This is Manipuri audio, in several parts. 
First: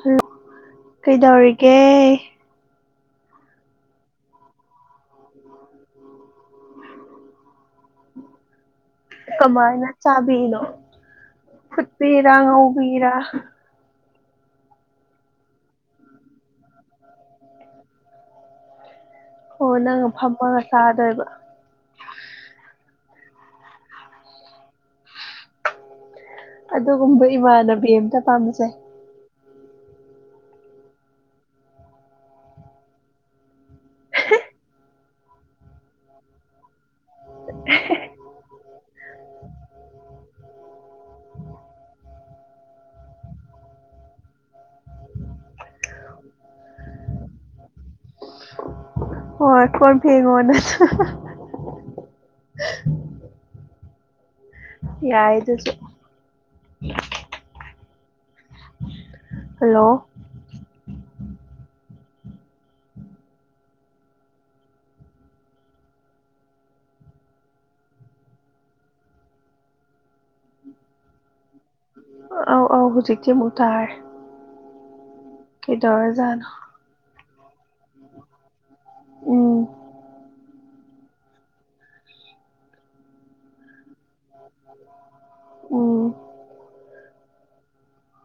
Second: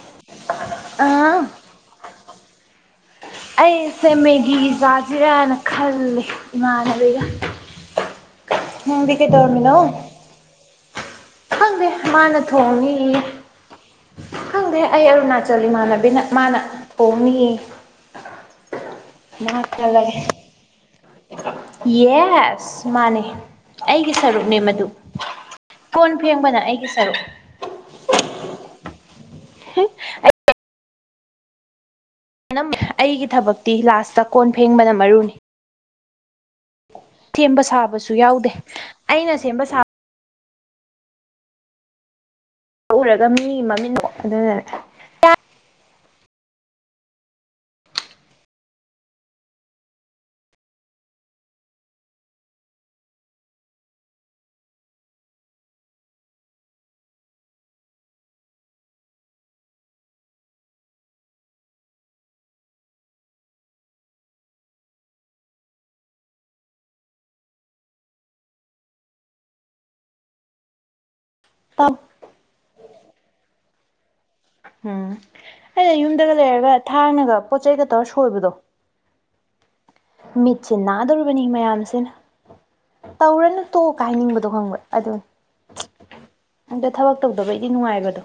ꯍꯜꯂꯣ ꯑꯥ ꯀꯩꯗꯧꯔꯤꯒꯦ ꯑꯩꯁꯦ ꯃꯦꯒꯤ ꯆꯥꯁꯤꯔꯅ ꯈꯜꯂꯦ ꯏꯃꯥꯟꯅꯕꯤꯒ ꯅꯪꯗꯤ ꯀꯩꯗꯧꯔꯝꯃꯤꯅꯣ ꯀꯥꯃꯥꯏꯅ ꯆꯥꯕꯤꯅꯣ ꯈꯪꯗꯦ ꯐꯨꯠꯄꯤꯔ! ꯃꯥꯅ ꯉꯧꯕꯤꯔꯥ ꯊꯣꯡꯅꯤꯌꯦ ꯈꯪꯗꯦ ꯑꯩꯑꯔꯨꯅꯥꯆꯜ ꯏꯃꯥꯟꯅꯕꯤꯅ ꯃꯥꯅ ꯊꯣꯡꯅꯤꯑꯌꯦ ꯑꯣ ꯅꯪꯅ ꯐꯝꯃꯒ ꯆꯥꯗꯣꯏꯕ UNINTELLIGIBLE ꯑꯩꯒꯤ ꯁꯔꯨꯛꯅꯦꯃꯗꯨ ꯀꯣꯟ ꯐꯦꯡꯕꯅ ꯑꯩꯒꯤ ꯁꯔꯨꯛ ꯑꯗꯨꯒꯨꯝꯕ ꯏꯃꯥꯟꯅꯕꯤꯑꯝꯇ ꯄꯥꯝꯖꯩ INAUDIBLE ꯑꯥꯅꯝ ꯑꯩꯒꯤ ꯊꯕꯛꯇꯤ ꯂꯥꯁꯇ ꯀꯣꯟ ꯐꯦꯡꯕꯅ ꯃꯔꯨꯅꯤ ꯁꯦꯝꯕ-ꯁꯥꯕꯁꯨ ꯌꯥꯎꯗꯦ ꯑꯩꯅ ꯁꯦꯝꯕ-ꯁꯥꯕ INAUDIBLE ꯎꯔꯒ ꯃꯤ ꯃꯃꯤꯡ ꯑꯣꯢꯗꯣꯔ INAUDIBLE ꯍꯣꯏ ꯀꯣꯟ ꯐꯦꯡꯉꯣꯅ ꯌꯥꯏꯗꯨꯖꯨ ꯍꯥꯜꯂꯣ ꯇꯥꯞ ꯑꯧ꯬ꯍꯧꯖꯤꯛꯁꯦ ꯑꯃꯨꯛ ꯇꯥꯔꯦ ꯎꯝ ꯑꯩꯅ ꯌꯨꯝꯗꯒ- ꯀꯩꯗꯧꯔꯖꯥꯠꯅꯣ ꯂꯩꯔꯒ ꯊꯥꯡꯅꯒ ꯄꯣꯠꯆꯩꯒ ꯇꯧꯔ ꯁꯣꯏꯕꯗꯣ ꯎꯪ ꯃꯤꯠꯁꯦ ꯅꯥꯗꯧꯔꯤꯕꯅꯤ ꯃꯌꯥꯝꯁꯦ ꯇꯧꯔꯅꯨ ꯇꯣꯛꯑꯣ ꯀꯥ ꯍꯥꯏꯅꯤꯡꯕ ꯗꯨ ꯈꯣꯕ꯭ꯔꯥ ꯑꯗꯨ ꯎꯝ ꯑꯥꯗ ꯈꯜꯂꯛ ꯇꯧꯗꯕꯩꯗꯤ ꯅꯨꯡꯉꯥꯏꯕꯗꯣ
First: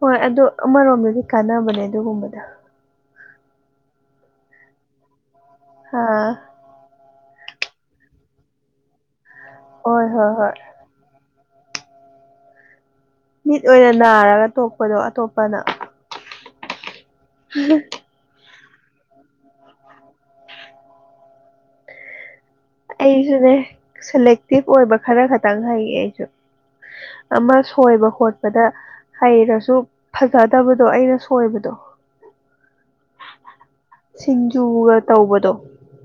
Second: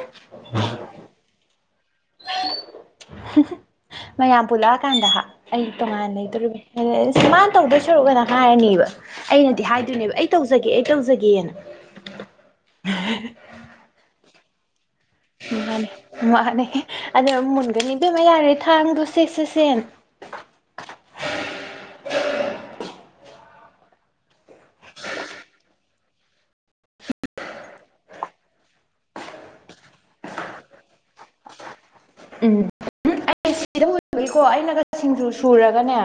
ꯍꯣꯏ ꯑꯗꯨ ꯑꯃꯔꯣꯝꯗꯗꯤ ꯀꯥꯟꯅꯕꯅꯦ ꯑꯗꯨꯒꯨꯝꯕꯗꯣ ꯃꯌꯥꯝ ꯄꯨꯜꯂꯛꯑꯀꯥꯟꯗ ꯍꯥ ꯑꯩ ꯇꯣꯡꯉꯥꯟꯅ ꯑꯥ ꯂꯩꯗꯣꯔꯤꯕꯅꯦ ꯑꯦꯁ ꯃꯥꯅ ꯇꯧꯗꯣꯏ ꯁꯔꯨꯛ ꯑꯥꯅ ꯍꯥꯏꯔꯅꯤꯕ ꯑꯩꯅꯗꯤ ꯍꯣꯏ ꯍꯥꯏꯗꯣꯏꯅꯦꯕ ꯑꯩ ꯍꯣꯏ ꯍꯣꯏ ꯇꯧꯖꯒꯦ- ꯑꯩ ꯇꯧꯖꯒꯦꯅ INAUDIBLE ꯃꯤꯠ ꯑꯣꯏꯅ ꯅꯥꯔꯒ ꯇꯣꯛꯄꯗꯣ ꯑꯇꯣꯞꯄꯅ ꯃꯥꯅꯦ ꯃꯥꯅꯦ ꯑꯗꯨꯅꯥꯃꯨꯛ ꯃꯨꯟꯒꯅꯤ ꯏꯕꯦꯝꯃꯥ ꯌꯥꯔꯦ ꯊꯥꯡꯗꯣ ꯁꯦꯁꯦ ꯁꯦꯅꯥ ꯑꯩꯖꯨꯅꯦ ꯁꯦꯂꯦꯛꯇꯤꯞ ꯑꯣꯏꯕ ꯈꯔ ꯈꯛꯇꯪ ꯍꯩꯌꯦ ꯑꯩꯖꯨ ꯑꯃ ꯁꯣꯏꯕ-ꯈꯣꯠꯄꯗ ꯍꯩꯔꯖꯨ ꯐꯖꯗꯕꯗꯣ ꯑꯩꯅ ꯁꯣꯏꯕꯗꯣ ꯎꯝ ꯀꯣ ꯑꯩꯅꯒ ꯁꯤꯡꯖꯨꯒ ꯁꯤꯡꯖꯨ ꯇꯧꯕꯗꯣ ꯁꯨꯔꯒꯅꯦ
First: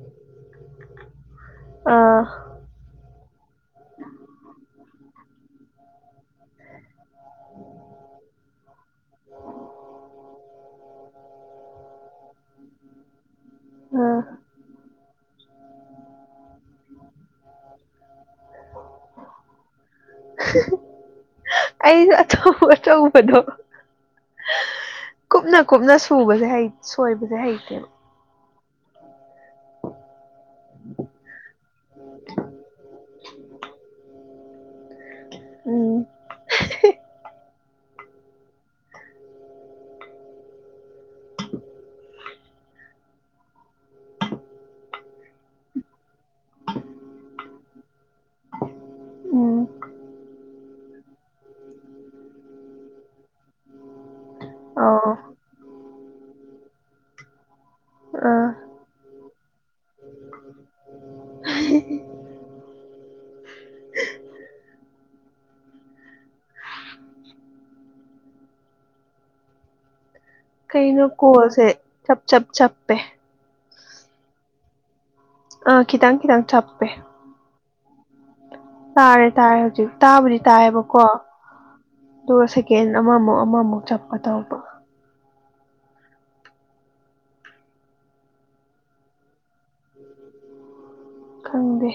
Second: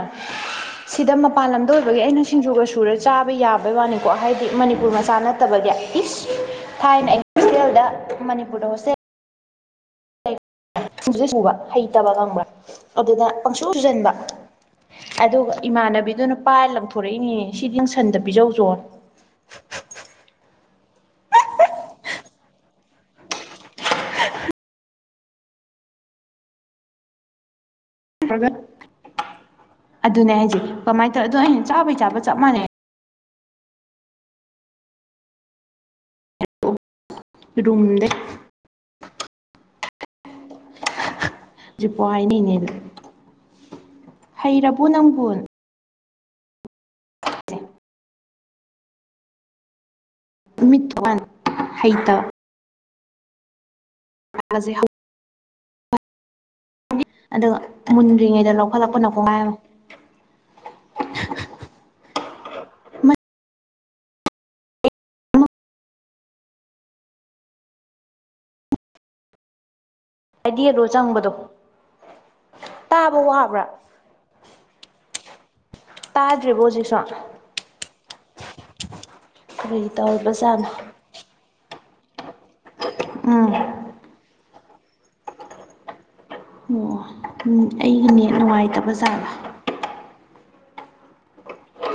ꯁꯤꯗ ꯃꯄꯥꯟ ꯂꯝꯗ ꯑꯣꯏꯕꯒꯤ ꯑꯥ ꯑꯩꯅ ꯁꯤꯡꯖꯨꯒ ꯁꯨꯔ ꯆꯥꯕ ꯌꯥꯕꯩ ꯋꯥꯅꯤꯀꯣ ꯍꯥꯏꯗꯤ ꯃꯅꯤꯄꯨꯔ ꯃꯆꯥ ꯅꯠꯇꯕꯒꯤ ꯏꯁ ꯊꯥꯏꯅ ꯑꯩ ꯇꯦꯜꯗ ꯃꯅꯤꯄꯨꯔꯗ ꯍꯣꯁꯇꯦꯜ ꯁꯤꯁꯨ ꯁꯨꯕ ꯍꯩꯇꯕ ꯉꯪꯕ꯭ꯔꯥ ꯑꯗꯨꯗ ꯄꯪꯁꯨ ꯁꯨꯖꯟꯕ ꯑꯥ ꯑꯗꯨꯒ ꯏꯃꯥꯟꯅꯕꯤꯗꯨꯅ ꯄꯥꯏꯔ ꯂꯪꯊꯣꯔꯛꯏꯅꯤꯅꯦ ꯁꯤꯗꯤꯠ ꯁꯟꯗ ꯄꯤꯖꯧꯖꯣꯅ ꯑꯩꯁꯨ ꯑꯆꯧ ꯑꯆꯧꯕꯗꯣ ꯀꯨꯞꯅ ꯀꯨꯞꯅ ꯁꯨꯕꯁꯦ ꯍꯩ ꯁꯣꯏꯕꯁꯦ ꯍꯩꯇꯦꯕ ꯇꯒ ꯑꯗꯨꯅꯦ ꯍꯥꯏꯁꯦ ꯀꯃꯥꯏ ꯇꯧꯋ ꯑꯗꯣ ꯑꯩꯅ ꯆꯥꯕꯩ ꯆꯥꯕ ꯆꯞ ꯃꯥꯟꯅꯩ [unintelligible] ꯎꯝ ꯔꯨꯝꯗꯦ ꯍꯧꯖꯤꯛꯄꯣ ꯍꯥꯏꯅꯩꯅꯦ ꯍꯩꯔꯕꯣ ꯅꯪꯕꯨ ꯎꯝ ꯍꯩꯇ [unintelligible] ꯑꯧ ꯑꯥ ꯃꯨꯟꯗ꯭ꯔꯤꯉꯩꯗ ꯂꯧꯈꯠꯂꯛꯄꯅ ꯀꯣꯒꯥꯏ ꯃꯥ [unintelligible] ꯑꯥꯏꯗꯤꯌꯥꯗꯣ ꯀꯩꯅꯣ ꯆꯪꯕꯗꯣ ꯀꯣꯜꯁꯦ ꯆꯞ ꯆꯞ ꯆꯞꯄꯦ ꯇꯥꯕ ꯋꯥꯕ꯭ꯔꯥ ꯑꯥ ꯈꯤꯇꯪ ꯈꯤꯇꯪ ꯇꯥꯗ꯭ꯔꯤꯕꯣ ꯆꯞꯄꯦ ꯍꯧꯖꯤꯛꯁꯨ ꯇꯥꯔꯦ ꯇꯥꯔꯦ ꯀꯔꯤ ꯍꯧꯖꯤꯛ ꯇꯥꯕꯨꯗꯤ ꯇꯧꯔꯤꯕꯖꯥꯠꯅꯣ ꯇꯥꯏꯌꯦꯕꯀꯣ ꯑꯗꯨꯒ ꯁꯦ ꯀꯦꯟ ꯑꯃꯃꯨꯛ ꯎꯝ ꯑꯃꯃꯨꯛ ꯆꯞꯄ ꯇꯧ ꯑꯣ ꯎ ꯑꯩꯒꯤ ꯅꯦꯠ ꯅꯨꯡꯉꯥꯏꯇꯕꯖꯥꯠꯔ ꯈꯪꯗꯦ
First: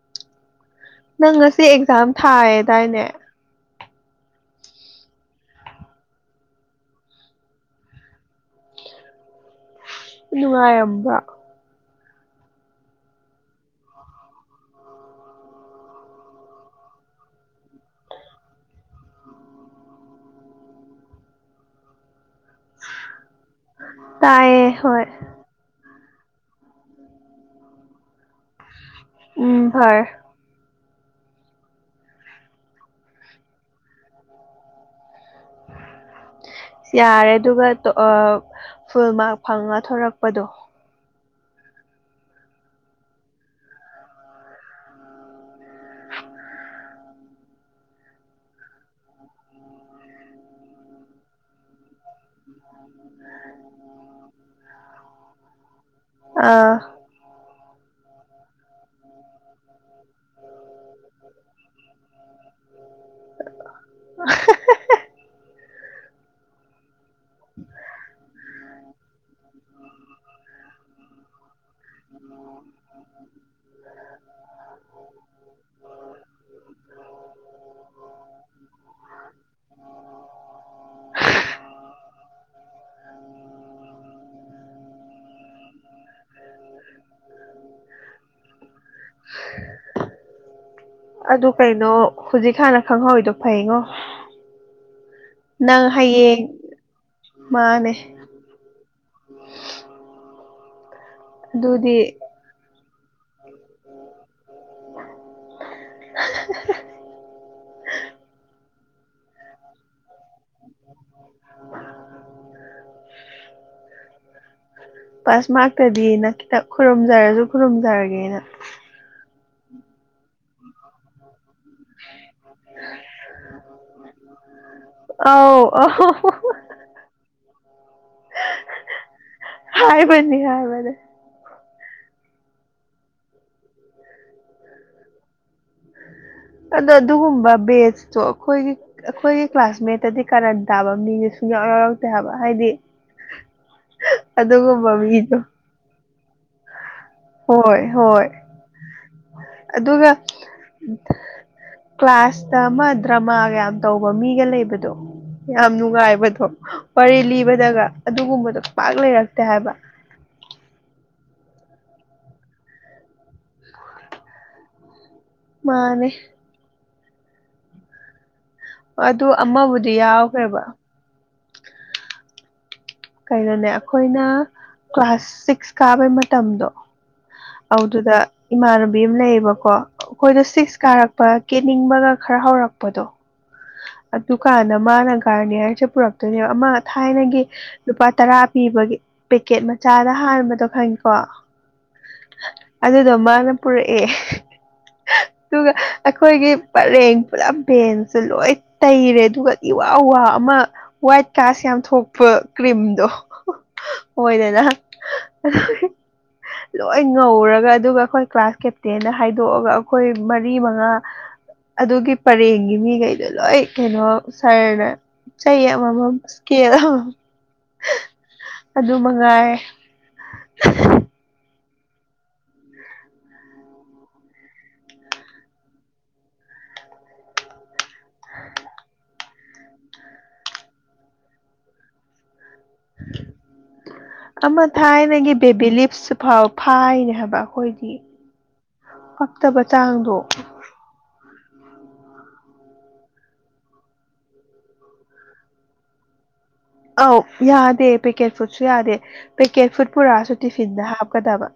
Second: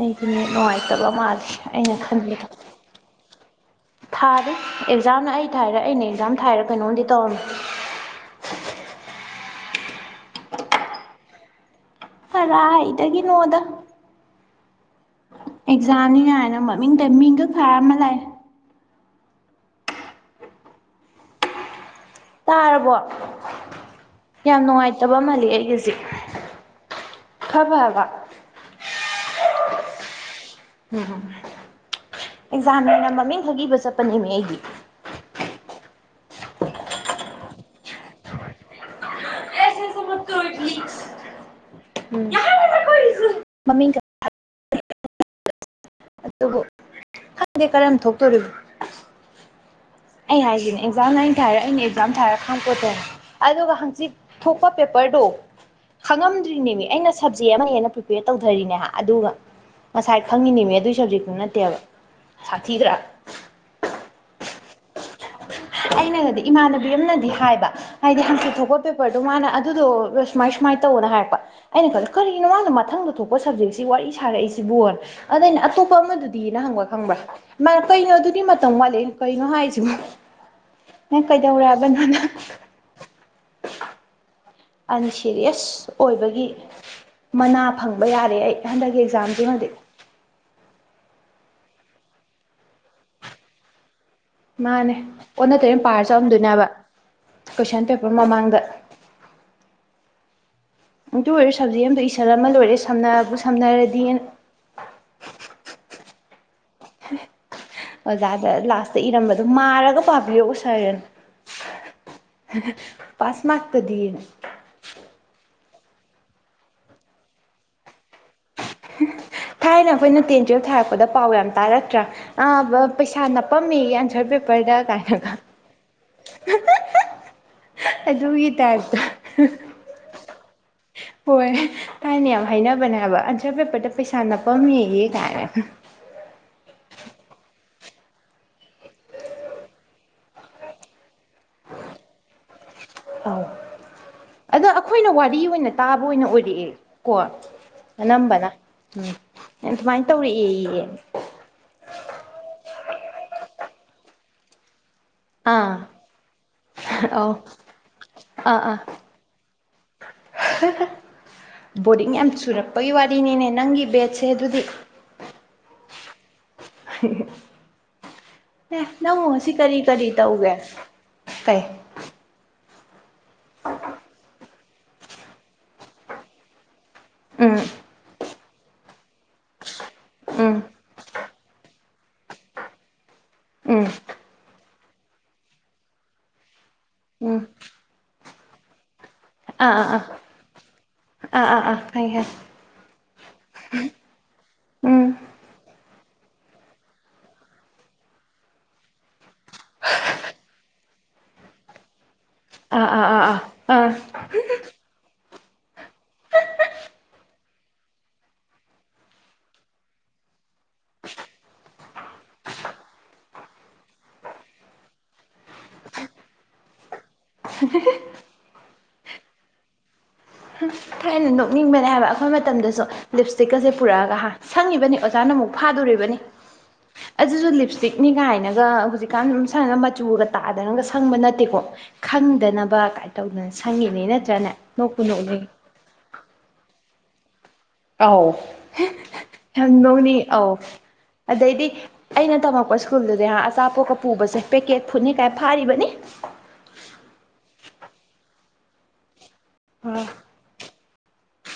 ꯑꯩꯒꯤ ꯅꯦꯠ ꯅꯨꯡꯉꯥꯏ ꯅꯪ ꯉꯁꯤ ꯑꯦꯛꯖꯥꯝ ꯊꯥꯏꯌꯦꯗꯥꯏꯅꯦ ꯊꯥꯔꯤ ꯑꯦꯛꯖꯥꯝꯅ ꯑꯩ ꯊꯥꯏꯔ ꯑꯩꯅ ꯑꯦꯛꯖꯥꯝ ꯊꯥꯏꯔ ꯀꯩꯅꯣꯝꯗꯤ ꯇꯧꯔꯝꯃꯤ [inaudible] ꯅꯨꯡꯉꯥꯏꯔꯝꯕꯔ ꯀꯔꯥꯏꯗꯒꯤꯅꯣꯗ ꯑꯦꯛꯖꯥꯝꯅꯤ ꯀꯥꯏꯅ ꯃꯃꯤꯡꯗ ꯃꯤꯡꯈꯛ ꯊꯥꯔꯝꯃ ꯂꯥꯛꯑꯦ ꯇꯥꯔꯕꯣ ꯌꯥꯝ ꯇꯥꯏꯌꯦ ꯍꯣꯏ ꯅꯨꯡꯉꯥꯏꯇꯕ ꯃꯥꯜꯂꯤ ꯑꯩꯒꯤꯖꯤ ꯈꯔ ꯐꯔꯕ ꯎꯝ ꯐꯔꯦ ꯎꯝ ꯑꯦꯛꯖꯥꯝꯅꯦꯅ ꯃꯃꯤꯡꯈꯛ ꯏꯕ ꯆꯠꯄꯅꯦꯃꯤ ꯑꯩꯗꯤ [inaudible] ꯌꯥꯔꯦ ꯑꯗꯨꯒ ꯑ ꯐꯨꯜ ꯃꯥꯔꯛ ꯐꯪꯉ ꯊꯣꯔꯛꯄꯗꯣ ꯎꯝ ꯃꯃꯤꯡ [unintelligible] ꯑꯗꯨꯕꯨ ꯈꯪꯗꯦ ꯀꯔꯝ ꯊꯣꯛꯇꯣꯔꯤꯕ [inaudible] ꯑꯩ ꯍꯥꯏꯁꯤꯅꯦ ꯑꯦꯛꯖꯥꯝꯅ ꯑꯩꯅ ꯊꯥꯏꯔ ꯑꯩꯅ ꯑꯦꯛꯖꯥꯝ ꯊꯥꯔꯤꯔ ꯈꯥꯡꯄꯣꯠꯇꯦ ꯑꯗꯨꯒ ꯍꯪꯆꯤꯠ ꯊꯣꯛꯄ ꯄꯦꯄꯔ ꯇꯣ ꯑꯥ ꯈꯪꯉꯝꯗ꯭ꯔꯤꯅꯦꯃꯤ ꯑꯩꯅ ꯁꯕꯖꯦꯛ ꯑꯃ ꯍꯦꯟꯅ ꯄ꯭ꯔꯤꯄꯦꯌꯔ ꯇꯧꯊꯔꯤꯅꯦ ꯍꯥ ꯑꯗꯨꯒ ꯉꯁꯥꯏ ꯈꯪꯉꯤꯅꯦꯃꯤ ꯑꯗꯨꯏ ꯁꯕꯖꯦꯛꯇꯨ ꯅꯠꯇꯦꯕ ꯁꯥꯊꯤꯗ꯭ꯔꯥ [unintelligible] ꯑꯩꯅꯒꯗꯤ ꯏꯃꯥꯟꯅꯕꯤ ꯑꯃꯅꯗꯤ ꯍꯥꯏꯕ ꯍꯥꯏꯗꯤ ꯍꯪꯆꯤꯠ ꯊꯣꯛꯄ ꯄꯦꯄ꯭ꯔꯗꯣ ꯃꯥꯅ ꯑꯗꯨꯗꯣ ꯁꯨꯃꯥꯏ ꯁꯨꯃꯥꯏ ꯇꯧꯋꯣꯅ ꯍꯥꯏꯔꯛꯄ ꯑꯩꯅ ꯈꯜꯂꯦ ꯀꯔꯤꯅꯣ ꯃꯥꯅ ꯃꯊꯪꯗ ꯊꯣꯛꯄ ꯁꯞꯖꯦꯛꯁꯤ ꯋꯥꯔꯤ ꯁꯥꯔꯛꯏꯁꯤꯕꯣꯅ ꯑꯗ ꯑꯩꯅ ꯑꯇꯣꯞꯄ ꯑꯃꯗꯨꯗꯤꯅ ꯍꯪ [unintelligible] ꯈꯪꯕ꯭ꯔꯥ ꯃꯥ ꯀꯩꯅꯣ ꯑꯗꯨꯗꯤ ꯃꯇꯝ ꯋꯥꯠꯂꯤ ꯑꯩꯟ ꯀꯩꯅꯣ ꯍꯥꯏꯁꯤꯕꯣ ꯑꯩ ꯀꯩꯗꯧꯔꯦ ꯍꯥꯏꯕꯅꯣ ꯅꯪ ꯑꯟꯁꯤꯔꯤꯌ꯭ꯁ ꯑꯣꯏꯕꯒꯤ ꯃꯅꯥ ꯐꯪꯕ ꯌꯥꯔꯦ ꯑꯩ ꯍꯟꯗꯛꯀꯤ ꯑꯦꯛꯖꯥꯝꯖꯤꯃꯗꯤ ꯑꯗꯨ ꯀꯩꯅꯣ ꯍꯨꯖꯤꯛ ꯍꯥꯟꯅ ꯈꯪꯍꯧꯔꯤꯗꯣ ꯐꯩꯉꯣ ꯃꯥꯅꯦ ꯑꯣꯟꯅ ꯇꯩꯅ ꯅꯪ ꯄꯥꯔ ꯆꯠꯂꯝꯗꯣꯏꯅꯦ ꯍꯌꯦꯡ ꯍꯥꯏꯕ ꯀꯣꯏꯁꯟ ꯃꯥꯅꯦ ꯄꯦꯄ꯭ꯔ ꯃꯃꯥꯡꯗ ꯑꯗꯨ ꯑꯣꯏꯔ ꯁꯕꯖꯦꯛ ꯑꯝꯗ ꯑꯗꯨꯗꯤ ꯏꯁꯜꯂꯝꯃ ꯂꯣꯏꯔꯦ ꯁꯝꯅꯕꯨ ꯁꯝꯅꯔꯗꯤꯅ [unintelligible] ꯑꯣꯖꯥꯗ ꯂꯥꯁꯇ ꯏꯔꯝꯕꯗꯣ ꯃꯥꯔꯒ ꯄꯥꯕꯤꯌꯨ ꯎꯁ ꯁꯥꯔ ꯄꯥꯁ ꯃꯥꯥꯛꯇꯗꯤꯅ ꯄꯥꯁ ꯃꯥꯔꯛꯇꯗꯤꯅ ꯈꯤꯇ ꯈꯨꯔꯨꯝꯖꯔꯁꯨ ꯈꯨꯔꯨꯝꯖꯔꯒꯦꯅ ꯊꯥꯏꯅ ꯑꯈꯣꯏꯅ ꯇꯦꯟ ꯇꯨꯋꯦꯜꯐ ꯊꯥꯔꯛꯄꯗ ꯄꯥꯎ ꯌꯥꯝ ꯇꯥꯔꯛꯇ꯭ꯔꯥ ꯑꯥ ꯕ ꯄꯩꯁꯥ ꯅꯞꯄꯝꯃꯦꯌꯦ ꯑꯟꯁꯔ ꯄꯦꯄ꯭ꯔꯗ ꯀꯥꯏꯅꯒ [unintelligible] ꯑꯗꯨꯒꯤ ꯇꯥꯏꯞꯇ ꯍꯥꯏꯕꯅꯤ ꯍꯥꯏꯕꯅꯦ ꯍꯣꯏ ꯊꯥꯏꯅ ꯌꯥꯝ ꯍꯥꯏꯅꯕꯅꯦ ꯍꯥꯏꯕ ꯑꯟꯁ꯭ꯔ ꯄꯦꯄꯔꯗ ꯄꯩꯁꯥ ꯅꯞꯄꯝꯃꯦꯌꯦ ꯀꯥꯏꯅ [inaudible] ꯑꯗꯣ ꯑꯗꯨꯒꯨꯝꯕ ꯕꯦꯁꯇꯣ ꯑꯈꯣꯏꯒꯤ ꯑꯈꯣꯏꯒꯤ ꯀ꯭ꯂꯥꯁꯃꯦꯠꯇꯗꯤ ꯀꯔꯟ ꯇꯥꯕ ꯃꯤꯒꯤꯁꯨ ꯁꯨꯡꯌꯥꯎ ꯌꯥꯎꯔꯛꯇꯦ ꯍꯥꯏꯕ ꯍꯥꯏꯗꯤ ꯑꯧ ꯑꯗꯨꯒꯨꯝꯕ ꯃꯤꯗꯣ ꯀꯦꯑꯦ ꯀꯣ ꯍꯣꯏ ꯍꯣꯏ ꯑꯅꯝꯕꯅ ꯎꯝ ꯑꯗꯨꯃꯥꯏꯅ ꯑꯗꯨꯒ ꯇꯧꯔꯛꯑꯦꯌꯦ ꯀ꯭ꯂꯥꯁꯇ ꯑꯃ ꯗ꯭ꯔꯃꯥꯒ ꯌꯥꯝ ꯇꯧꯕ ꯃꯤꯒ ꯂꯩꯕꯗꯣ ꯌꯥꯝ ꯑꯥ ꯅꯨꯡꯉꯥꯏꯕꯗꯣ ꯋꯥꯔꯤ ꯑꯧ ꯂꯤꯕꯗꯒ ꯑꯗꯨꯒꯨꯝꯕꯗꯣ ꯑꯥ ꯑꯥ ꯄꯥꯛ ꯂꯩꯔꯛꯇꯦ ꯍꯥꯏꯕ [unintelligible] ꯕꯣꯔꯤꯡ ꯌꯥꯝ ꯆꯨꯔꯛꯄꯒꯤ ꯋꯥꯔꯤꯅꯤꯅꯦ ꯅꯪꯒꯤ ꯕꯦꯠꯁꯁꯦ ꯑꯗꯨꯗꯤ ꯃꯥꯅꯦ ꯑꯦ ꯅꯪꯕꯨ ꯑꯗꯨ ꯉꯁꯤ ꯀꯔꯤ ꯑꯃꯕꯨꯗꯤ ꯀꯔꯤ ꯇꯧꯒꯦ ꯌꯥꯎꯈ꯭ꯔꯦꯕ ꯀꯩ ꯀꯩꯅꯣꯅꯦ ꯑꯈꯣꯏꯅ ꯀ꯭ꯂꯥꯁ ꯁꯤꯛꯁ ꯀꯥꯕꯩ ꯃꯇꯝꯗꯣ ꯎꯝ ꯑꯧꯗꯨꯗ ꯏꯃꯥꯟꯅꯕꯤ ꯑꯝ ꯂꯩꯌꯦꯕꯀꯣ ꯑꯈꯣꯏꯗ ꯎꯝ ꯁꯤꯛꯁ ꯀꯥꯔꯛꯄ ꯀꯦꯅꯤꯡꯕꯒ ꯈꯔ ꯍꯧꯔꯛꯄꯗꯣ ꯎꯝ ꯑꯗꯨꯀꯥꯟꯗ ꯃꯥꯅ ꯒꯥꯔꯅꯤꯌꯥꯔꯁꯦ ꯄꯨꯔꯛꯇꯣꯏꯅꯦꯕ ꯑꯃ ꯎꯝ ꯊꯥꯏꯅꯒꯤ ꯂꯨꯄꯥ ꯇꯔꯥ ꯄꯤ ꯄꯤꯕꯒꯤ ꯄꯤꯀꯦꯠ ꯑꯥ ꯑꯥ ꯃꯆꯥꯗ ꯍꯥꯟꯕꯗꯣ ꯈꯪꯉꯤꯀꯣ ꯑꯥ ꯑꯥ ꯑꯥ ꯑꯥ ꯈꯪꯉꯦ ꯈꯪꯉꯦ ꯑꯗꯨꯗꯣ ꯃꯥꯅ ꯄꯨꯔꯛꯑꯦ ꯎꯝ ꯑꯗꯨꯒ ꯑꯈꯣꯏꯒꯤ ꯄꯔꯦꯡ ꯄꯨꯂꯞ ꯕꯦꯟꯇꯨ ꯂꯣꯏ ꯇꯩꯔꯦ ꯑꯗꯨꯒ ꯏ ꯏꯋꯥꯎ ꯋꯥꯎ ꯑꯃ ꯋꯥꯏꯠ ꯀꯥꯁ ꯌꯥꯝ ꯊꯣꯛꯄ ꯑꯥ ꯑꯥ ꯀ꯭ꯔꯤꯝꯗꯣ ꯑꯥ ꯑꯥ ꯑꯥ ꯑꯣꯏꯗꯅ [unintelligible] ꯂꯣ ꯂꯣꯏ ꯉꯧꯔꯒ ꯑꯗꯨꯒ ꯈꯣꯏ ꯀ꯭ꯂꯥꯁ ꯀꯦꯞꯇꯦꯟꯅ ꯍꯥꯏꯗꯣꯛꯑꯒ ꯑꯩꯈꯣꯏ ꯃꯔꯤ ꯃꯉꯥ ꯑꯗꯨꯒꯤ ꯄꯔꯦꯡꯒꯤ ꯃꯤꯒꯩꯗꯣ ꯂꯣꯏ ꯀꯩꯅꯣ ꯁ꯭ꯔꯅ ꯆꯩ ꯑꯃꯃꯝ ꯁ꯭ꯀꯦꯜ ꯑꯃꯃꯝ ꯑꯗꯨ ꯃꯉꯥꯏꯔꯦ [unintelligible] ꯑꯩꯅ ꯅꯣꯛꯅꯤꯡꯕꯅꯦ ꯍꯥꯏꯕ ꯑꯩꯈꯣꯏ ꯃꯇꯝꯗꯁꯨ ꯂꯤꯞꯁꯇꯤꯛꯀꯁꯦ ꯄꯨꯔꯛꯑꯒ ꯍꯥ ꯁꯪꯉꯤꯕꯅꯤ ꯑꯣꯖꯥꯅ ꯑꯃꯨꯛ ꯐꯥꯗꯨꯔꯤꯕꯅꯤ [unintelligible] ꯑꯗꯨꯁꯨ ꯂꯤꯞꯁꯇꯤꯛꯅꯤ ꯀꯥꯏꯅꯒ ꯍꯧꯖꯤꯛꯀꯥꯟ ꯁꯪꯏꯕ ꯃꯆꯨꯒ ꯇꯥꯗꯅꯒ ꯁꯪꯕ ꯅꯠꯇꯦꯀꯣ ꯈꯪꯗꯅꯕ ꯀꯥꯏ ꯇꯧꯗꯅ ꯁꯪꯉꯤꯅꯤ ꯅꯠꯇ꯭ꯔꯅꯦ ꯑꯃ ꯅꯣꯛꯄꯨ ꯊꯥꯏꯅꯒꯤ ꯅꯣꯛꯅꯤꯡꯉꯤ ꯕꯦꯕꯤ ꯂꯤꯞꯁ ꯐꯥꯎ ꯐꯥꯏꯅꯦ ꯍꯥꯏꯕ ꯑꯩꯈꯣꯏꯗꯤ ꯑꯥꯎ [unintelligible] ꯄꯛꯇꯕ ꯌꯥꯝ ꯅꯣꯛ ꯆꯥꯡꯗꯣ [unintelligible] ꯑꯥꯎ ꯑꯗꯩꯗꯤ ꯑꯩꯅ ꯇꯝꯃꯛꯄ ꯁ꯭ꯀꯨꯜꯗꯨꯗꯤ ꯍꯥ ꯑꯆꯥꯄꯣꯠꯀ ꯄꯨꯕꯁꯦ ꯄꯦꯀꯦꯠ ꯐꯨꯠꯅꯤ ꯀꯥꯏ ꯐꯥꯔꯤꯕꯅꯤ ꯑꯥꯎ ꯌꯥꯗꯦ ꯄꯦꯀꯦꯠ ꯐꯨꯗꯁꯨ ꯌꯥꯗꯦ ꯄꯦꯀꯦꯠ ꯐꯨꯠ ꯄꯨꯔꯛꯑꯁꯨ ꯇꯤꯐꯤꯟꯗ ꯍꯥꯞ [unintelligible]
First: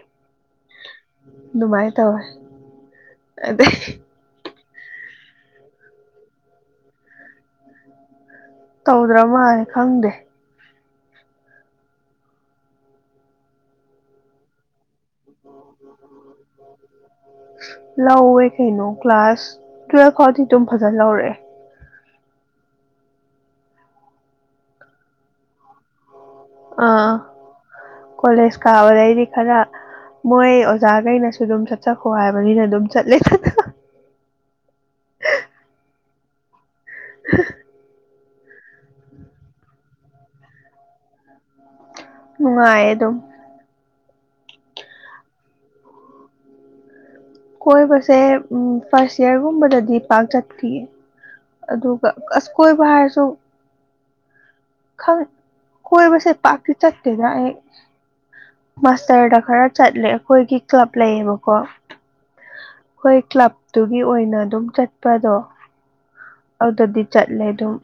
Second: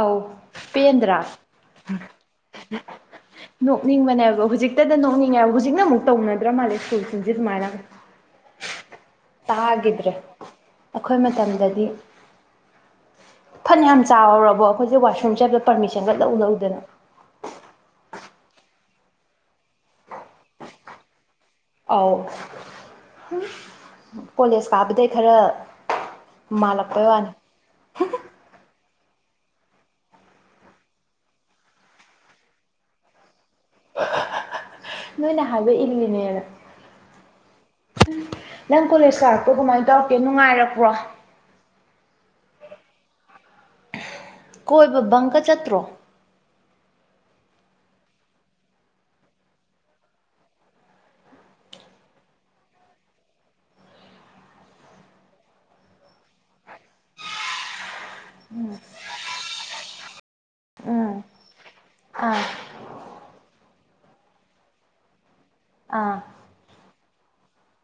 ꯑꯥꯎ ꯄꯦꯟꯗ꯭ꯔꯥ ꯑꯗꯨꯃꯥꯏꯅ ꯇꯧꯋꯦ [unintelligible] ꯑꯗꯩ ꯅꯣꯛꯅꯤꯡꯕꯅꯦꯕ ꯍꯧꯖꯤꯛ [unintelligible] ꯅꯣꯡꯅꯤꯡꯉꯦ ꯍꯥꯏꯕ ꯍꯨꯖꯤꯛꯅ ꯑꯃꯨꯛ ꯇꯧꯅꯗ꯭ꯔ ꯃꯥꯜꯂꯦ ꯁ꯭ꯀꯨꯜꯁꯤꯡꯁꯦ ꯑꯗꯨꯃꯥꯏꯅ ꯇꯧꯗ꯭ꯔ ꯃꯥꯜꯂꯦ ꯈꯪꯗꯦ ꯇꯥꯒꯤꯗ꯭ꯔꯦ ꯑꯩꯈꯣꯏ ꯃꯇꯝꯗꯗꯤ ꯐꯅ ꯌꯥꯝ ꯆꯥꯎꯔꯕꯧ ꯍꯧꯖꯤꯛ ꯋꯥꯁꯔꯨꯝ ꯆꯠꯄꯘ ꯄꯔꯃꯤꯁꯟꯒ ꯂꯧ ꯂꯧꯗꯅ ꯂꯧꯑꯦ ꯀꯩꯅꯣ ꯀ꯭ꯂꯥꯁ ꯇꯨꯋꯦꯜꯐ ꯐꯥꯎꯗꯤ ꯑꯗꯨꯝ ꯐꯖꯅ ꯂꯧꯔꯦ ꯑꯥꯎ ꯀꯣꯂꯦꯖ ꯀꯥꯕꯗꯩ ꯈꯔ ꯃꯥꯜꯂꯛꯄꯩ ꯑꯥ ꯋꯥꯅꯤ ꯀꯣꯂꯦꯖ ꯀꯥꯕꯗꯩꯗꯤ ꯈꯔ ꯃꯣꯏ ꯑꯣꯖꯥꯒꯩꯅꯁꯨ ꯑꯗꯨꯝ ꯆꯠꯆꯈꯣ ꯍꯥꯏꯕꯅꯤꯅ ꯑꯗꯨꯝ ꯆꯠꯂꯦ [unintelligible] ꯅꯣꯏꯅ ꯍꯥꯏꯕ ꯏꯜꯂꯤꯅꯦꯅ [unintelligible] ꯅꯪ ꯀꯣꯂꯦꯁ ꯂꯥꯛꯄ ꯀꯃꯥꯏ ꯇꯧꯔꯛꯀꯦ ꯅꯨꯡꯉꯥꯏꯔꯛꯄ꯭ꯔꯣ ꯅꯨꯡꯉꯥꯏ ꯑꯗꯨꯝ ꯀꯣꯏꯕ ꯕꯪꯀ ꯆꯠꯇ꯭ꯔꯣ ꯀꯣꯏꯕꯁꯦ ꯎ ꯐꯥꯔꯁ ꯏꯌꯥꯔꯒꯨꯝꯕꯗꯗꯤ ꯄꯥꯛ ꯆꯠꯇꯤꯌꯦ ꯑꯗꯨꯒ ꯑꯁ ꯀꯣꯏꯕ ꯍꯥꯏꯔꯁꯨ ꯈꯪ--ꯀꯣꯏꯕꯁꯦ ꯄꯥꯥꯛꯇꯤ ꯆꯠꯇꯦꯗ ꯑꯩ ꯃꯥꯁ꯭ꯇꯔꯗ ꯈꯔ ꯆꯠꯂꯦ ꯑꯩꯈꯣꯏꯒꯤ ꯀ꯭ꯂꯕ ꯎꯝ ꯂꯩꯌꯦꯕꯀꯣ ꯑꯥ ꯑꯩꯈꯣꯏ ꯀ꯭ꯂꯕꯇꯨꯒꯤ ꯑꯣꯏꯅ ꯑꯗꯨꯝ ꯆꯠꯄꯗꯣ ꯑꯥ ꯑꯗꯗꯤ ꯆꯠꯂꯦ ꯑꯗꯨꯝ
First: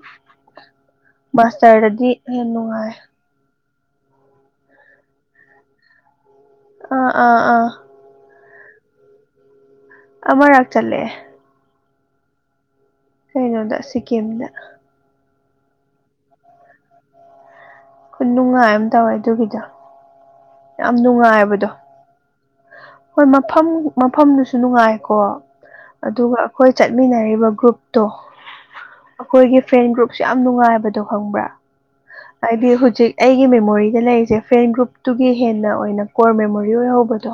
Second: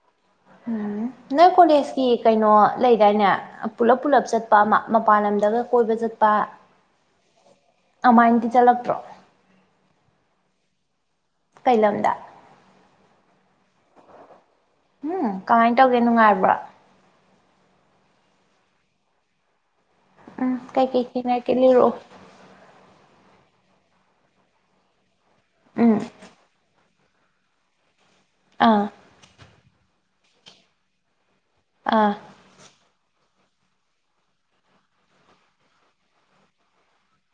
ꯎꯝ ꯅꯣꯏ ꯀꯣꯂꯦꯖꯀꯤ ꯃꯥꯁꯇꯔꯗꯗꯤ ꯍꯦꯟꯅ ꯀꯩꯅꯣ ꯅꯨꯡꯉꯥꯏ ꯂꯩꯗꯥꯏꯅꯦ ꯄꯨꯂꯞ ꯄꯨꯂꯞ ꯆꯠꯄ ꯑꯃ ꯃꯄꯥꯟ ꯂꯝꯗꯒ ꯀꯣꯏꯕ ꯆꯠ ꯑꯥ ꯑꯥ ꯑꯥ ꯑꯗꯨꯃꯥꯏꯅꯗꯤ ꯆꯠꯂꯛꯇ꯭ꯔꯣ ꯑꯃꯔꯛ ꯆꯠꯂꯦ ꯀꯩꯂꯝꯗ ꯀꯩꯅꯣꯗ ꯁꯤꯛꯀꯤꯝꯗ ꯎꯝ ꯀꯃꯥꯏ ꯇꯧꯒꯦ ꯅꯨꯡꯉꯥꯏꯕ꯭ꯔꯥ ꯈꯨꯅꯨꯡꯉꯥꯏ ꯑꯃ ꯇꯧꯑꯦ ꯑꯗꯨꯒꯤꯗꯣ ꯎꯝ ꯌꯥꯝ ꯀꯩꯀꯩ ꯊꯦꯡꯅꯔꯛꯀꯦ ꯅꯨꯡꯉꯥꯏꯕꯗꯣ ꯂꯤꯔꯛꯑꯣ ꯍꯣꯏ [unintelligible] ꯐꯝ ꯃꯐꯝꯗꯨꯁꯨ ꯅꯨꯡꯉꯥꯏꯀꯣ ꯎꯝ ꯑꯗꯨꯒ ꯑꯩꯈꯣꯏ ꯆꯠꯃꯤꯟꯅꯔꯤꯕ ꯒ꯭ꯔꯨꯞ ꯇꯣ ꯑꯥ ꯑꯩꯈꯣꯏꯒꯤ ꯐ꯭ꯔꯦꯟ ꯒ꯭ꯔꯨꯞꯁꯦ ꯌꯥꯝ ꯅꯨꯡꯉꯥꯏꯕꯗꯣ ꯈꯪꯕ꯭ꯔꯥ ꯑꯥ ꯍꯥꯏꯗꯤ ꯍꯧꯖꯤꯛ ꯑꯩꯒꯤ ꯃꯦꯃꯣꯔꯤꯗ ꯂꯩꯔꯤꯁꯦ ꯐ꯭ꯔꯦꯟ ꯒ꯭ꯔꯨꯞ ꯑꯗꯨꯒꯤ ꯍꯦꯟꯅ ꯑꯣꯏꯅ ꯀꯣꯔ ꯃꯦꯃꯣꯔꯤ ꯑꯣꯏꯍꯧꯕꯗꯣ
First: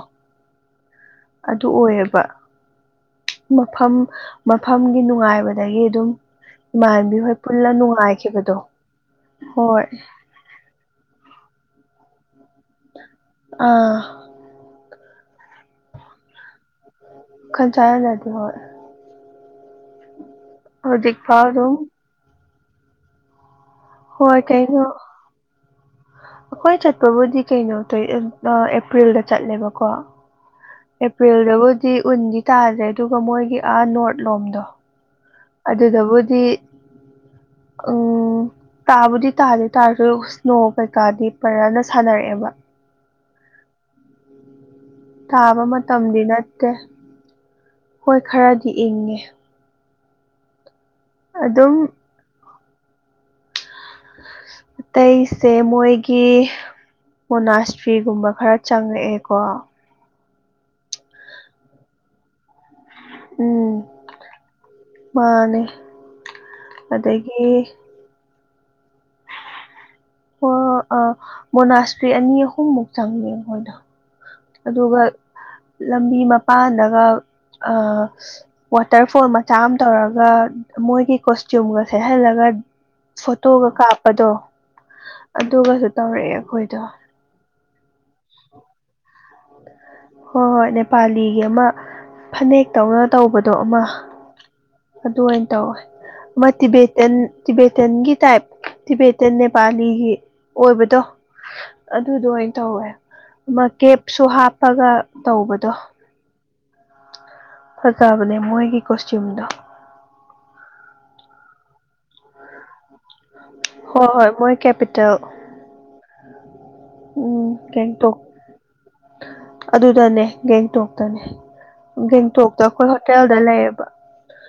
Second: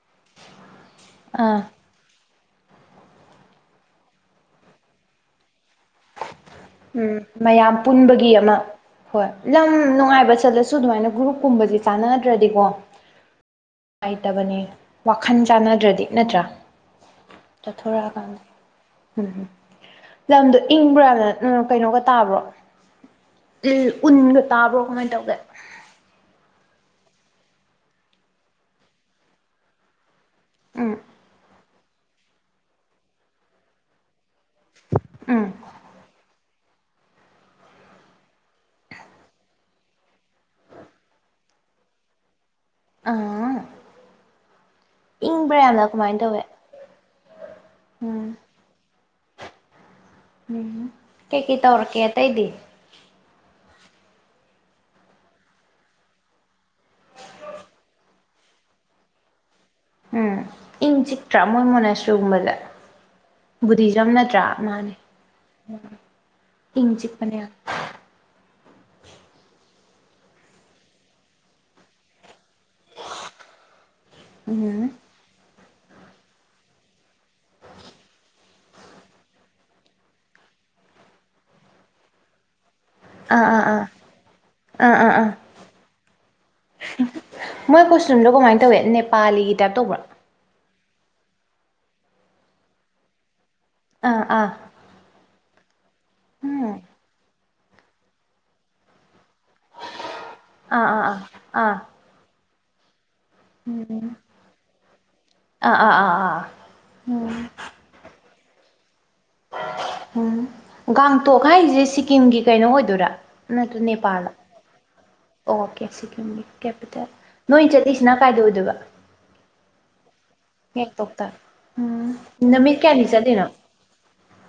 ꯑꯥ ꯑꯗꯨ ꯑꯣꯏꯌꯦꯕ ꯃꯐꯝ ꯃꯐꯝꯒꯤ ꯅꯨꯡꯉꯥꯏꯕꯗꯒꯤ ꯑꯗꯨꯝ ꯏꯃꯥꯟꯅꯕꯤ ꯎꯝ ꯍꯣꯏ ꯄꯨꯜꯂ ꯃꯌꯥꯝ ꯄꯨꯟꯕꯒꯤ ꯅꯨꯡꯉꯥꯏꯈꯤꯕꯗꯣ ꯑꯃ ꯍꯣꯏ ꯂꯝ ꯅꯨꯡꯉꯥꯏꯕ ꯆꯠꯂꯁꯨ ꯑꯗꯨꯃꯥꯏꯅ ꯒ꯭ꯔꯨꯞꯀꯨꯝꯕꯗꯤ ꯆꯥꯟꯅꯗ꯭ꯔꯗꯤꯀꯣ ꯑꯥ ꯅꯨꯡꯉꯥꯏꯇꯕꯅꯦ ꯋꯥꯈꯜ ꯆꯥꯟꯅꯗ꯭ꯔꯗꯤ ꯅꯠꯇ꯭ꯔꯥ ꯋꯥꯈꯜ ꯆꯥꯟꯅꯗ꯭ꯔꯗꯤ ꯆꯠꯊꯣꯔꯛꯑꯀꯥꯟꯗ ꯍꯣꯏ ꯎꯝ ꯂꯝꯗꯣ ꯍꯧꯖꯤꯛ ꯏꯪꯕ꯭ꯔꯥꯅ ꯐꯥꯎ ꯎꯝ ꯑꯗꯨꯝ ꯀꯩꯅꯣꯒ ꯇꯥꯕ꯭ꯔꯣ ꯍꯣꯏ ꯎꯟꯒ ꯀꯩꯩꯅꯣ ꯇꯥꯕ꯭ꯔꯣ ꯀꯃꯥꯏꯅ ꯇꯧꯒꯦ ꯑꯩꯈꯣꯏ ꯆꯠ ꯄꯕꯨꯗꯤ ꯀꯩꯅꯣ ꯇꯧꯏ ꯑꯦꯄ꯭ꯔꯤꯜꯗ ꯆꯠꯂꯦꯕꯀꯣ ꯎꯝ ꯑꯦꯄ꯭ꯔꯤꯜꯗꯕꯨ ꯗꯤ ꯎꯟꯗꯤ ꯇꯥꯗ꯭ꯔꯦ ꯑꯗꯨꯒ ꯃꯣꯏꯒꯤ ꯑꯥ ꯅꯣꯔꯠ ꯂꯣꯝꯗꯣ ꯎꯝ ꯑꯗꯨꯗꯕꯨꯗꯤ ꯎꯝ ꯇꯥꯕꯨꯗꯤ ꯇꯥꯗꯦ ꯇꯥꯔꯁꯨ ꯏꯁ꯭ꯅꯣ ꯀꯩꯀꯥꯗꯤ ꯐꯖꯅ ꯁꯥꯟꯅꯔꯛꯑꯦꯕ ꯑꯥ ꯏꯪꯕ꯭ꯔꯥ ꯇꯥꯕ ꯌꯥꯝꯅ ꯀꯃꯥꯏꯅ ꯃꯇꯝꯗꯤ ꯇꯧꯋꯦ ꯅꯠꯇꯦ ꯍꯣꯏ ꯎꯝ ꯈꯔꯗꯤ ꯏꯪꯉꯦ ꯎꯝ ꯀꯩ ꯀꯩ ꯑꯗꯨꯝ ꯇꯧꯔꯛꯀꯦ ꯑꯇꯩꯗꯤ ꯑꯇꯩꯁꯦ ꯃꯣꯏꯒꯤ ꯃꯣꯅꯥꯁꯇ꯭ꯔꯤꯒꯨꯝꯕ ꯈꯔ ꯆꯪꯉꯛꯑꯦꯀꯣ ꯎꯝ ꯏꯪ ꯆꯤꯛꯇ꯭ꯔꯥ ꯃꯣꯏ ꯃꯣꯅꯁꯇ꯭ꯔꯤꯒꯨꯝꯕꯁꯦ ꯎꯝ ꯕꯨꯙꯤꯖꯝ ꯅꯠꯇ꯭ꯔꯥ ꯃꯥꯅꯦ ꯃꯥꯅꯦ ꯏꯪ ꯆꯤꯛꯄꯅꯦ ꯌꯥꯝ ꯑꯗꯒꯤ ꯑꯥ ꯑ ꯃꯣꯅꯥꯁꯇ꯭ꯔꯤ ꯑꯅꯤ ꯑꯍꯨꯝ ꯑꯍꯨꯝꯃꯨꯛ ꯆꯪꯉꯦ ꯃꯣꯏꯗꯣ ꯎꯝ ꯑꯗꯨꯒ ꯂꯝꯕꯤ ꯃꯄꯥꯟꯗꯒ ꯑꯥ ꯋꯥꯇꯔꯐꯣꯜ ꯃꯆꯥ ꯑꯃ ꯇꯧꯔꯒ ꯃꯣꯏꯒꯤ ꯀꯣꯁꯇ꯭ꯌꯨꯝꯒ ꯁꯦꯠꯍꯜꯂꯒ ꯑꯥ ꯑꯥ ꯐꯣꯇꯣꯒ ꯑꯥ ꯀꯥꯞꯄꯗꯣ ꯑꯥ ꯑꯥ ꯑꯥ ꯑꯗꯨꯒꯁꯨ ꯇꯧꯔꯛꯑꯦ ꯑꯩꯈꯣꯏꯗꯣ ꯃꯣꯏ ꯀꯣꯁꯇ꯭ꯌꯨꯝꯗꯣ ꯀꯃꯥꯏ ꯇꯧꯋꯦ ꯅꯦꯄꯥꯂꯤꯒꯤ ꯇꯥꯏꯞ ꯇꯧꯕ꯭ꯔꯥ ꯍꯣꯏ ꯍꯣꯏ ꯅꯦꯄꯥꯂꯤꯒꯤ ꯑꯃ ꯐꯅꯦꯛꯇꯧꯅ ꯇꯧꯕ ꯑꯥ ꯑꯥ ꯑꯗꯨꯃꯥꯏꯅ ꯇꯧꯋꯦ ꯑꯃ ꯎꯝ ꯇꯤꯕꯦꯇꯟ ꯇꯤꯕꯦꯇꯟꯒꯤ ꯇꯥꯏꯞ ꯇꯤꯕꯦ ꯅꯦꯄꯥꯂꯤꯒꯤ ꯑꯥ ꯑꯣꯏꯕꯗꯣ ꯑꯥ ꯑꯥ ꯑꯥ ꯑꯗꯨꯗꯣ ꯑꯣꯏꯅ ꯇꯧꯋꯦ ꯑꯃ ꯎꯝ ꯀꯦꯞꯁꯨ ꯍꯥꯞꯄꯒ ꯇꯧꯕꯗꯣ ꯑꯥ ꯑꯥ ꯑꯥ ꯑꯥ ꯎꯝ ꯐꯖꯕꯅꯦ ꯃꯣꯏꯒꯤ ꯀꯣꯁꯇ꯭ꯌꯨꯝꯗꯣ ꯎꯝ ꯒꯥꯡꯇꯣꯛ ꯍꯥꯏꯁꯦ ꯁꯤꯀꯤꯝꯒꯤ ꯀꯩꯅꯣ ꯑꯣꯏꯗꯣꯏꯔꯥ ꯅꯠꯇ꯭ꯔ ꯍꯣꯏ ꯍꯣꯏ ꯅꯦꯄꯥꯜꯂ ꯃꯣꯏ ꯀꯦꯄꯤꯇꯦꯜ ꯑꯣꯀꯦ ꯁꯤꯀꯤꯝꯒꯤ ꯀꯦꯄꯤꯇꯦꯜ ꯎꯝ ꯅꯣꯏ ꯒꯦꯡꯇꯣꯛ ꯆꯠꯂꯤꯁꯤꯅ ꯀꯥꯏꯗ ꯑꯣꯏꯗꯣꯏꯕ ꯑꯗꯨꯗꯅꯦ ꯒꯦꯡꯇꯣꯛꯇꯅꯦ ꯒꯦꯡꯇꯣꯛꯇ ꯎꯝ ꯒꯦꯡꯇꯣꯛꯇ ꯅꯨꯃꯤꯠ ꯑꯩꯈꯣꯏ ꯀꯌꯥꯅꯤ ꯍꯣꯇꯦꯜꯗ ꯆꯠꯂꯤꯅꯣ ꯂꯩꯌꯦꯕ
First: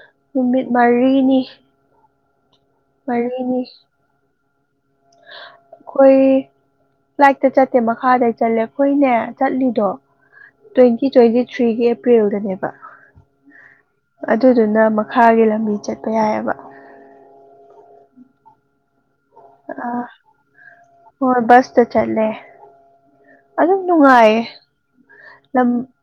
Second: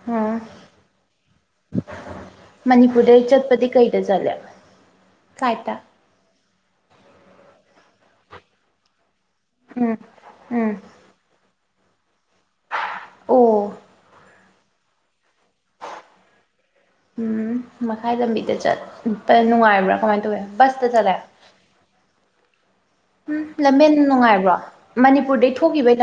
ꯎꯝ ꯅꯨꯃꯤꯠ ꯃꯔꯤꯅꯤ ꯃꯅꯤꯄꯨꯔꯗꯩ ꯃꯔꯤꯅꯤ ꯆꯠꯄꯗꯤ ꯀꯩꯗ ꯆꯠꯂꯤ ꯑꯩꯈꯣꯏ ꯐꯂꯥꯏꯠꯇ ꯆꯠꯇꯦ ꯃꯈꯥꯗ ꯆꯠꯂꯦ ꯑꯩꯈꯣꯏꯅꯦ ꯆꯠꯂꯤꯗꯣ ꯎꯝ ꯎꯝ ꯇ꯭ꯋꯦꯟꯇꯤ ꯇ꯭ꯋꯦꯟꯇꯤ ꯊ꯭ꯔꯤꯒꯤ ꯑꯦꯄ꯭ꯔꯤꯜꯗꯅꯦꯕ ꯑꯣ ꯑꯗꯨꯗꯨꯅ ꯃꯈꯥꯒꯤ ꯂꯝꯕꯤ ꯆꯠꯄ ꯌꯥꯏꯑꯕ ꯎꯝ ꯃꯈꯥꯏ ꯂꯝꯕꯤꯗ ꯆꯠꯄ ꯑ ꯅꯨꯡꯉꯥꯏꯕ꯭ꯔꯥ ꯀꯃꯥꯏ ꯇꯧꯋꯦ ꯕꯁꯇ ꯆꯠꯂꯦ ꯍꯣꯏ ꯕꯁꯇ ꯆꯠꯂꯦ ꯎꯝ ꯑꯗꯨꯝ ꯂꯝꯕꯦꯟ ꯅꯨꯡꯉꯥꯏꯌꯦ ꯅꯨꯡꯉꯥꯏꯕ꯭ꯔꯣ ꯃꯅꯤꯄꯨꯔꯗꯩ ꯊꯣꯛꯈꯤꯕꯩ ꯂꯝ